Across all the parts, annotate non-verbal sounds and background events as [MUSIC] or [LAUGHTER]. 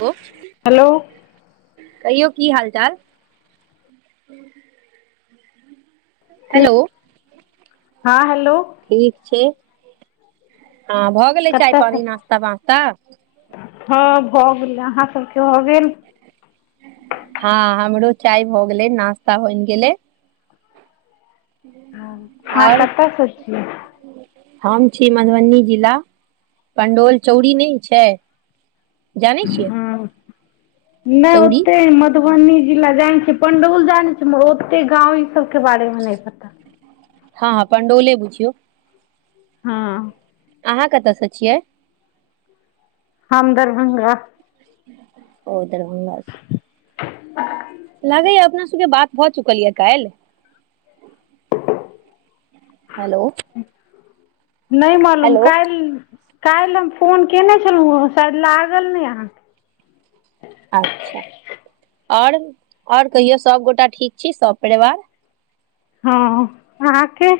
बो फ हेलो। कहियौ की हाल चाल। हूं। ठीक हेलो। हँ हेलो ठीक छै हँ भऽ गेलै चाय कतयसँ पानि नास्ता वास्ता हँ भऽ गेल अहाँ सबके भऽ गेल हँ हमरो चाय भए गेलै नास्ता बनि गेलै। [UNINTELLIGIBLE] अहां आओर कतऽ स छि। हम छी मधुबनी जिला, पण्डौल चौरी नहि छै। जानै छियै। हँ नहि चौरी ओते हिम्मत मधुबनी जिला जाने छि, पंडौल जाने छि, मगर ओते गाँंव इ सब के बारे मे नहि पता। हँ- हँ पंडौले बुझियौ। हँ अहाँ कतऽ स छियै? हम दरभंगा। ओ दरभंगा से [INAUDIBLE] लागैया अपना सबके बात भऽ चुकल यऽ काल्हि। हेलो नहि मालूम, हेलो काल्हि-काल्हि हम फोन केने छलौं हँ, शायद लागल नहि अहाँ अच्छा और-और कहियौ सबगोटा ठीक छी सब परिवार। हँ अहाँके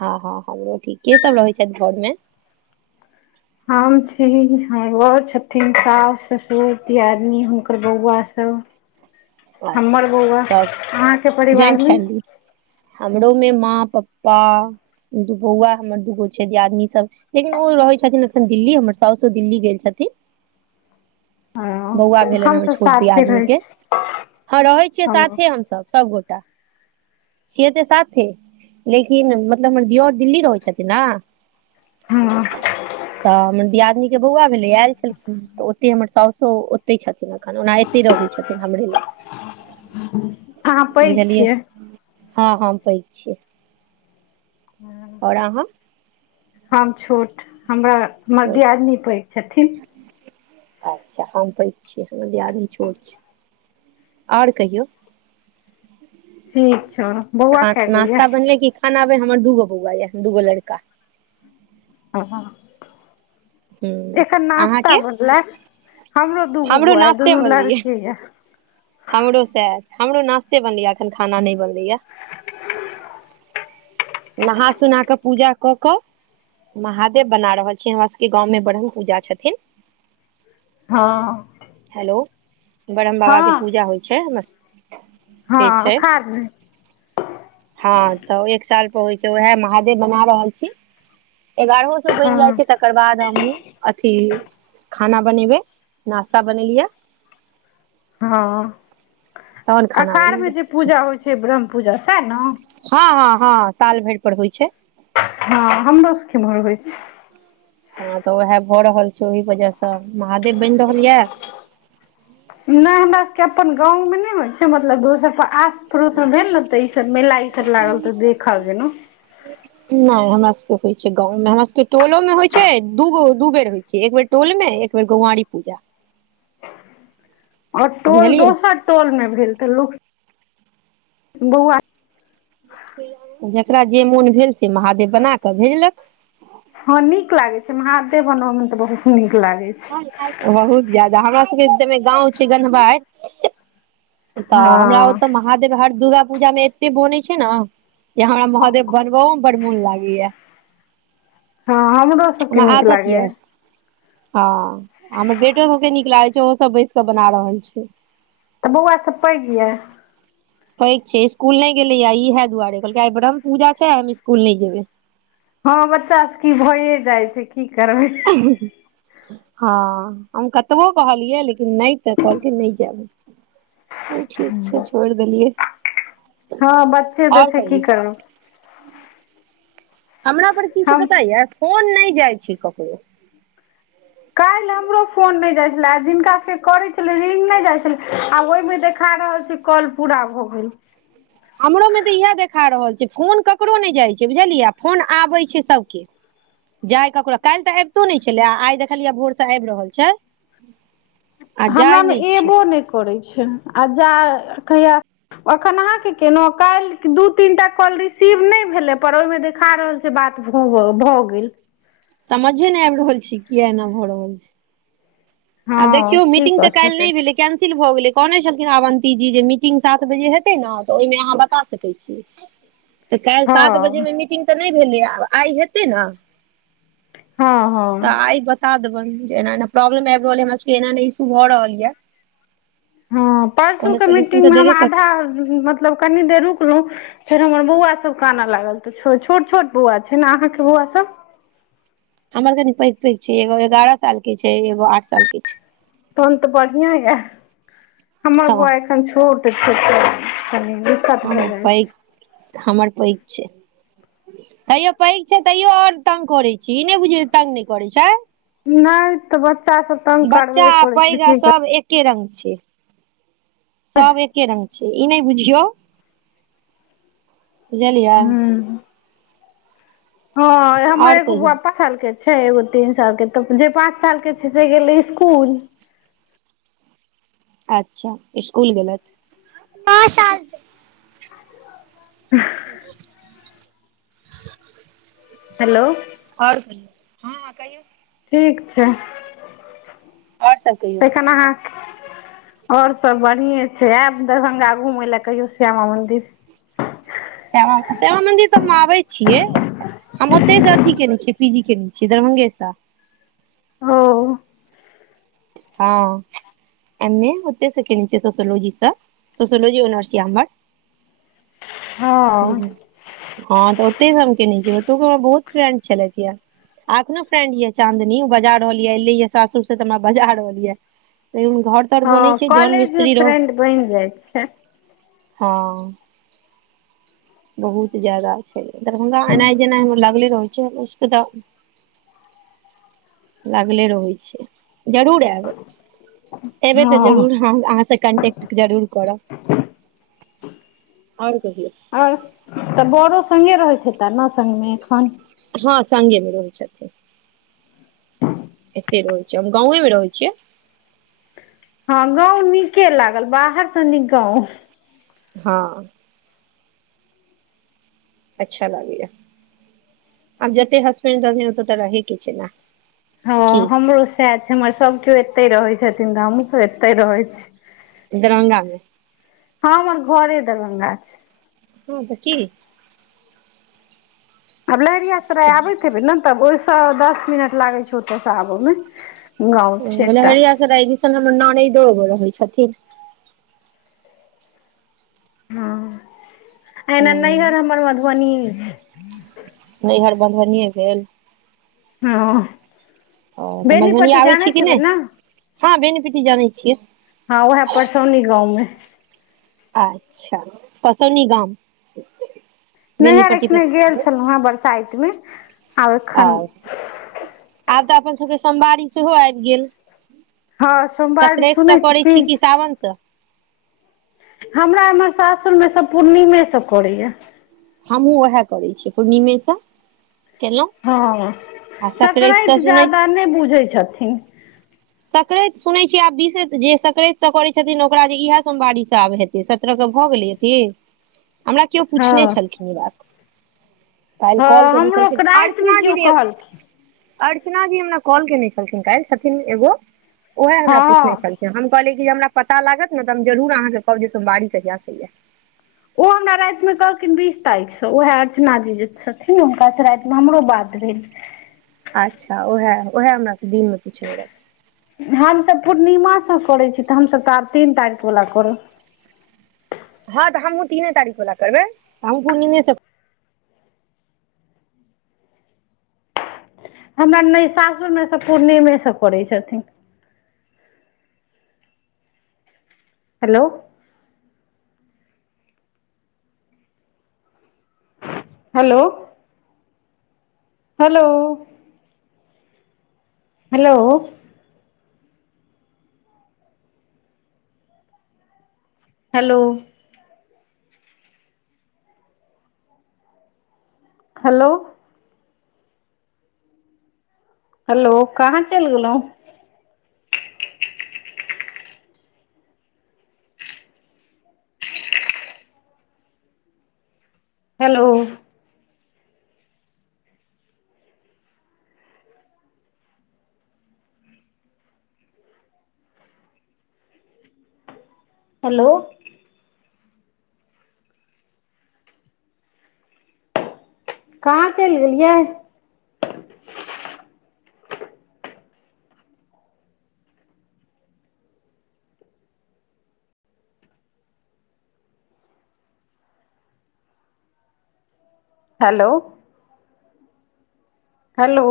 हँ-हँ हमरो ठीक, के सब रहै छथि घर मे हम छी, हमर बौर छथिन, सास, ससुर, दियादनी, हुनकर बौआ सब हमर अच्छा बौआ। सब अहाँके परिवार ज्वाइंट मे फैमिली हमरो मे माँ, पप्पा, दू बौआ हमर दूगो छै दियादनी सब लेकिन ओ रहै छथिन अखन दिल्ली, हमर साउसो दिल्ली गेल छथिन। ओ बौआ भेलनि हमर हमसब छोट साथे दियादनी रहै के छी। हँ रहै छियै हेलो साथे हमसब सबगोटा। [INAUDIBLE] छियै त साथे, लेकिन मतलब हमर दिओर दिल्ली रहै छथिन न। हँ तऽ हमर दियादनी के बौआ भेलैए, ऐल छलखिन हैं त ओते हमर साउसो ओते छथिन एखन ओना ए तै रहै छथिन हमरे लग अहाँ पैघ बुझलियै छियै। हँ हम पैघ छियै। और अहाँ हम छोट हमरा हमर छोट दियादिनी पैघ छथिन। अच्छा हम पैघ छियै, हमर दियादिनी छोट छै। और कहियौ ठीक छौ बौआ खा कए गो यऽ नाश्ता बनले कि ख खाना बैन, हमर दूगो बौआ ऽय दूगो लड़का। आओर हँ हूँ एखन नाश्ता अहाँके बनलै, हमरो दूगो बौआ एय नास्ते दुनू बनलैये लड़के यऽ। हमरो सैह, हमरो नास्ते बनलैया अखन खाना नहि बनलैया। नहा सुना कऽ पूजा कऽ कऽ महादेव बना रहल छीयै, हमर सबके गाँवं मे ब्रह्म पूजा छथिन। हँ हैलो ब्रह्म बाबाके हँ पूजा होइ छै हमरस हँ अखाढ़में। हँ तऽ एक साल पर होइ छै, वहैं महादेव बना रहल छी। एगारहो सौ बनि जाइ हँ छै, तकर बाद हमहुँ अथी खाना बनेबै, नाश्ता बनेलियैया। हँ तहन खाना अखाढ़ मे बनेबै जे पूजा होइ छै, ब्रह्म पूजा सैह न? हँ-हँ-हँ साल भरि पर होइ छै। हँ हमरो सब के एम्हर होइ छै। हँ तऽ उएह भऽ रहल छै ओही वजह सं, महादेव बनि रहल या? नै हमरा सबके अपन गाँवमे नै होइ छै, मतलब दोसरके आस पड़ोस मे भेल न तऽ ई सब मेला ई सब लागल तऽ देखऽ गेलौं। [INAUDIBLE] नै हमरा सबके होइ छै गाँवमे, हमरा सबके टोलोमे होइ छै दूगो, दू बेर होइ छै एक बेर टोल मे, एक बेर गौंआरी पूजा। [INAUDIBLE] और टोल बुझलियै दोसर टोल मे भेल तऽ लोक [INAUDIBLE] बौआ जकरा जे मोन भेल से महादेव बना कऽ भेजलक। हँ नीक लागै छै, महादेव बनब में तऽ बहुत नीक लागै छै [UNINTELLIGIBLE] जादा, हमरा सबके तै मे गाँंव छै गन्हवारि [INAUDIBLE] तऽ हमरा हँ ओत म महादेव हर दुर्गा पूजामे एते बनै छै न से हमरा महादेव बनबओ में बड मोन लागैया‌। [INAUDIBLE] हँ, हमरो सबके हमरा नीक आदत लागैया। यऽ हँ हमर बेटो सबके नीक लागै छै, ओहो सब बैस क बना रहल छै। तऽ बौआ सब पैग यै। पैग छै। इस्कुल नै गेलैया इहा दुआरे कहलकै आइ ब्रह्म पूजा छै हम इस्कुल नै जेबै। हँ बच्चा सब की ई भैए जाइ छै, की करबै? [INAUDIBLE] हँ, हम कतबो कहलियै लेकिन नै तऽ कहलकै नै जाएब हम। त ठीक छै, छोरि देलियै। हँ बच्चे तऽ आओर छै कहियौ की करबै? हमरा पर की छै हम पता या, फोन नै जाइ छी ककरो। काल्हि हमरो फोन नै जाइ छला आ जिनका सभके करै छलै रिंग नै जाइ छलै आ ओहिमे देखा रहल छै काल पूरा भऽ गेल। हमरो मे तऽ इएह देखा रहल छै, फोन ककरो नै जाइ छै बुझलियै फोन आबै छै सबके। जाइ ककरो काल्हि तऽ ऐबितो नै छलै आ आइ देखलियै भोरसँ आबि रहल छै। आ जाय हमरामे नहि छै एबो नै करै छै आ जा कहिया अखन अहाँ के केेलौं आ काल्हि दू तीनटा कॉल रिसीव नै भेलै पर ओइमे देखा रहल से बात भभ भ गेल। समझे नै आबि रहल छै किए एना भ रहल छै। आब हँ देखियौ की मीटिंग कऽ तऽ काल्हि नै सकैत छी भेलै? कैंसिल भऽ गेलै, कहने छलखिनहें अवन्ती जी जे मीटिंग सात बजे हेतै न तऽ ओइमे अहाँ बता सकै छियै। [INAUDIBLE] तऽ काल्हि सात हँ बजेमे मीटिंग तऽ नै भेलै आब आइ हेतै न। हँ [INAUDIBLE] तऽ हँ आइ बता देबनि जे एना एना प्रॉब्लम आबि रहल या, हमरा सबके एना एना न इशू भऽ रहल या। या [INAUDIBLE] हँ परसुके सोल्यूशन तऽ मीटिंगमे हम देबे करतै आधा मतलब कनी देर रुकलौं। फेर हमर बौआ सब कानऽ लागल त छो छोट छोट बौआ छै ने अहाँके बौआ सब? हमर कनी पैघ पैघ छै, एगो एगारह साल के छै एगो आठ साल के छै। तहन तऽ बढ़ियां या, [INAUDIBLE] हमर हँ बौआ एखन छोट छै। [UNINTELLIGIBLE] हमर जाइ पैग, छै [INAUDIBLE] हमर पैघ छै। तैइयो पैघ छै तैइयो औरक्षतंग करै छै, ई नय बुझियौ तंग नय करै छै। नय तऽ बच्चा सब तंग करबे करै छै की कर् एक्के रंग छै। सब एक्के रंग छै, ई नइ बुझियौ, बुझलियैऽ? हूँ हँ, हम्मर आओर एग्गो कहियौ बौउआ त्- पाँच साल के छै एगो तीन साल के तऽ जे पाँच साल के छै से गेलै इसकुल। अच्छा इसकुल गेलैथ। [UNINTELLIGIBLE] [UNINTELLIGIBLE] हेलो- और कहियौ, हंहं कहियौ ठीक छै। और सब कहियौ? एख्खन अहाँ और सब बढ़िए छै, ऐब दरभंगा घुमय लय कहियो श्यामा मंदिर। श्यामा -श्यामा मंन्दिर तऽ हम आबै छियै। हम ओत्तय से अथी केने छियै, पी जी केने छियै, दरभंगे स। ओ हँ- एम ए, ओत्तय स केने छी सोशिलोजीस सोशियोलोजी आनर्स अइछ हम्मर। [INAUDIBLE] बुझल, हँ तऽ ओत्तय स हम केने छी, ओतौ के हमरा बहुत फ्रेंड छलैथयै। आ अखनो फ्रेंड यै चांदनी ऊ बजा रहल यै एलैयै सासुर स त हमरा बजा रहल यै, लेकिन घर तर बनै हँ छै जौन कॉलेज मे मिस्त्री रो- फ्रेंड बनि जाइ छै हँ- बहुत जादा छै, दरभंगा एनाइ- जेनाइ हमरा लागले रहै छै, उसे तऽ लगले रहै छै, जरूर ऐब, एबै तऽ हँ जरूर हं आं त कनटेक्ट जरूर करब। और कहियौ? और, तऽ बड़ो सङ्गे रहैत हेता ने संग में एखन? हँ संगे ने रहै छथिन। एत्ते रहय छिये् - हम गांवे में रहै छियै। हँ गाँंव नीके लागल, बाहरसँ नीक गाँव। हँ। अच्छा लागैयैऽ। आब जत्ते हसबैंड रहथिन ओत त रहैय के छय ने। हँ की हमरो सैह छै। हमर सभ केओ एत्तय रहै छथिन तऽ हमहूँ सब एत्ते रहै छी। दरभंगा मे। हँ, हमर घरे दरभंगा छै। हँ त की? आब लहेरियासराय आबैत हेबै ने, तब ओयसँ, दस मिनट लागै छै ओतयसँ आबय मे। ओ, लहेरियासराय दिस हम्मर ननैइदो एग्गो रहय छथिन। हँ, एना नैइहर हूँ हम्मर मधुबनीये अय। नैहर मधुबनिये भेल। हं। ओ तऽ मधुबनी आबै छी की हेबै नय? ने हँ बेनीपट्टी जानय छियै। हँं, उहैए परसौनी गाँवमे। अच्छा पसौनी गाम। नैहर बेनीपट्टी एखने पस गेल छलहुँ हेँ, बरसाइतमे। आब आ, एखन आब तऽ अपन सभके सोमवारी सेहो आबि गेल। हँ सोमवारी सक्रतसँ सुनै करै की? छी, कि सावनसँ। हमरा एम्हर सासुरमे सब पूर्णिमे सब करैया। हमहु उएह करै छियै, पूर्णिमेसँ! केलहुँ हँ, आ सकरातिसँ स्करा्ति सुनै जादा नहि बुझै छथिन। सक्राति सुनैत छियै आब विष जे सक्रा्तसँ करैत छथिन, ओकरा जे इएह सोमवारिश आब हेतै, सत्रह के भऽ गेलै। की हमरा केओ पूछने हँ छलखिन ईबात। काल्हि हँ कल केने हमरो छलखिन, रातिमे अर्चना जी केओ ने कहलखिन अर्चना जी हमरा कॉल केने छलखिन काल्हि, छथिन एगो ओएहे हमरा पूछने हँ छलखिय, हम कहलियै कि जे हमरा पता लागत ने तऽ हम जरूर अहाँकेँ कहब, जे सोमारी कहिआासँ या। ओ हमरा राति मे कहलखिन बीस तारीख से, उएह अर्चना जी जे छथिन हुनका से राति मे हमरो बाद भेल। अच्छा! ओएह, उएह हमरा से दिन में पुछने रहैत। हमसभ पूर्णिमाासँ करैत छी, तऽ हमसभ त तीन तारीख वला करब। हँ तऽ हमहू तीने तारीख वला करबै, हम पूर्णिमे से हमरा नहि सासुरमे सभ पूर्णिमे सब करै छथिन। Hello! Hello! Hello! Hello! Hello! Hello! Hello! कहाँ चलि गेलहु? हेलो! हेलो! कहाँ चलि गेलियै? हेलो! हेलो!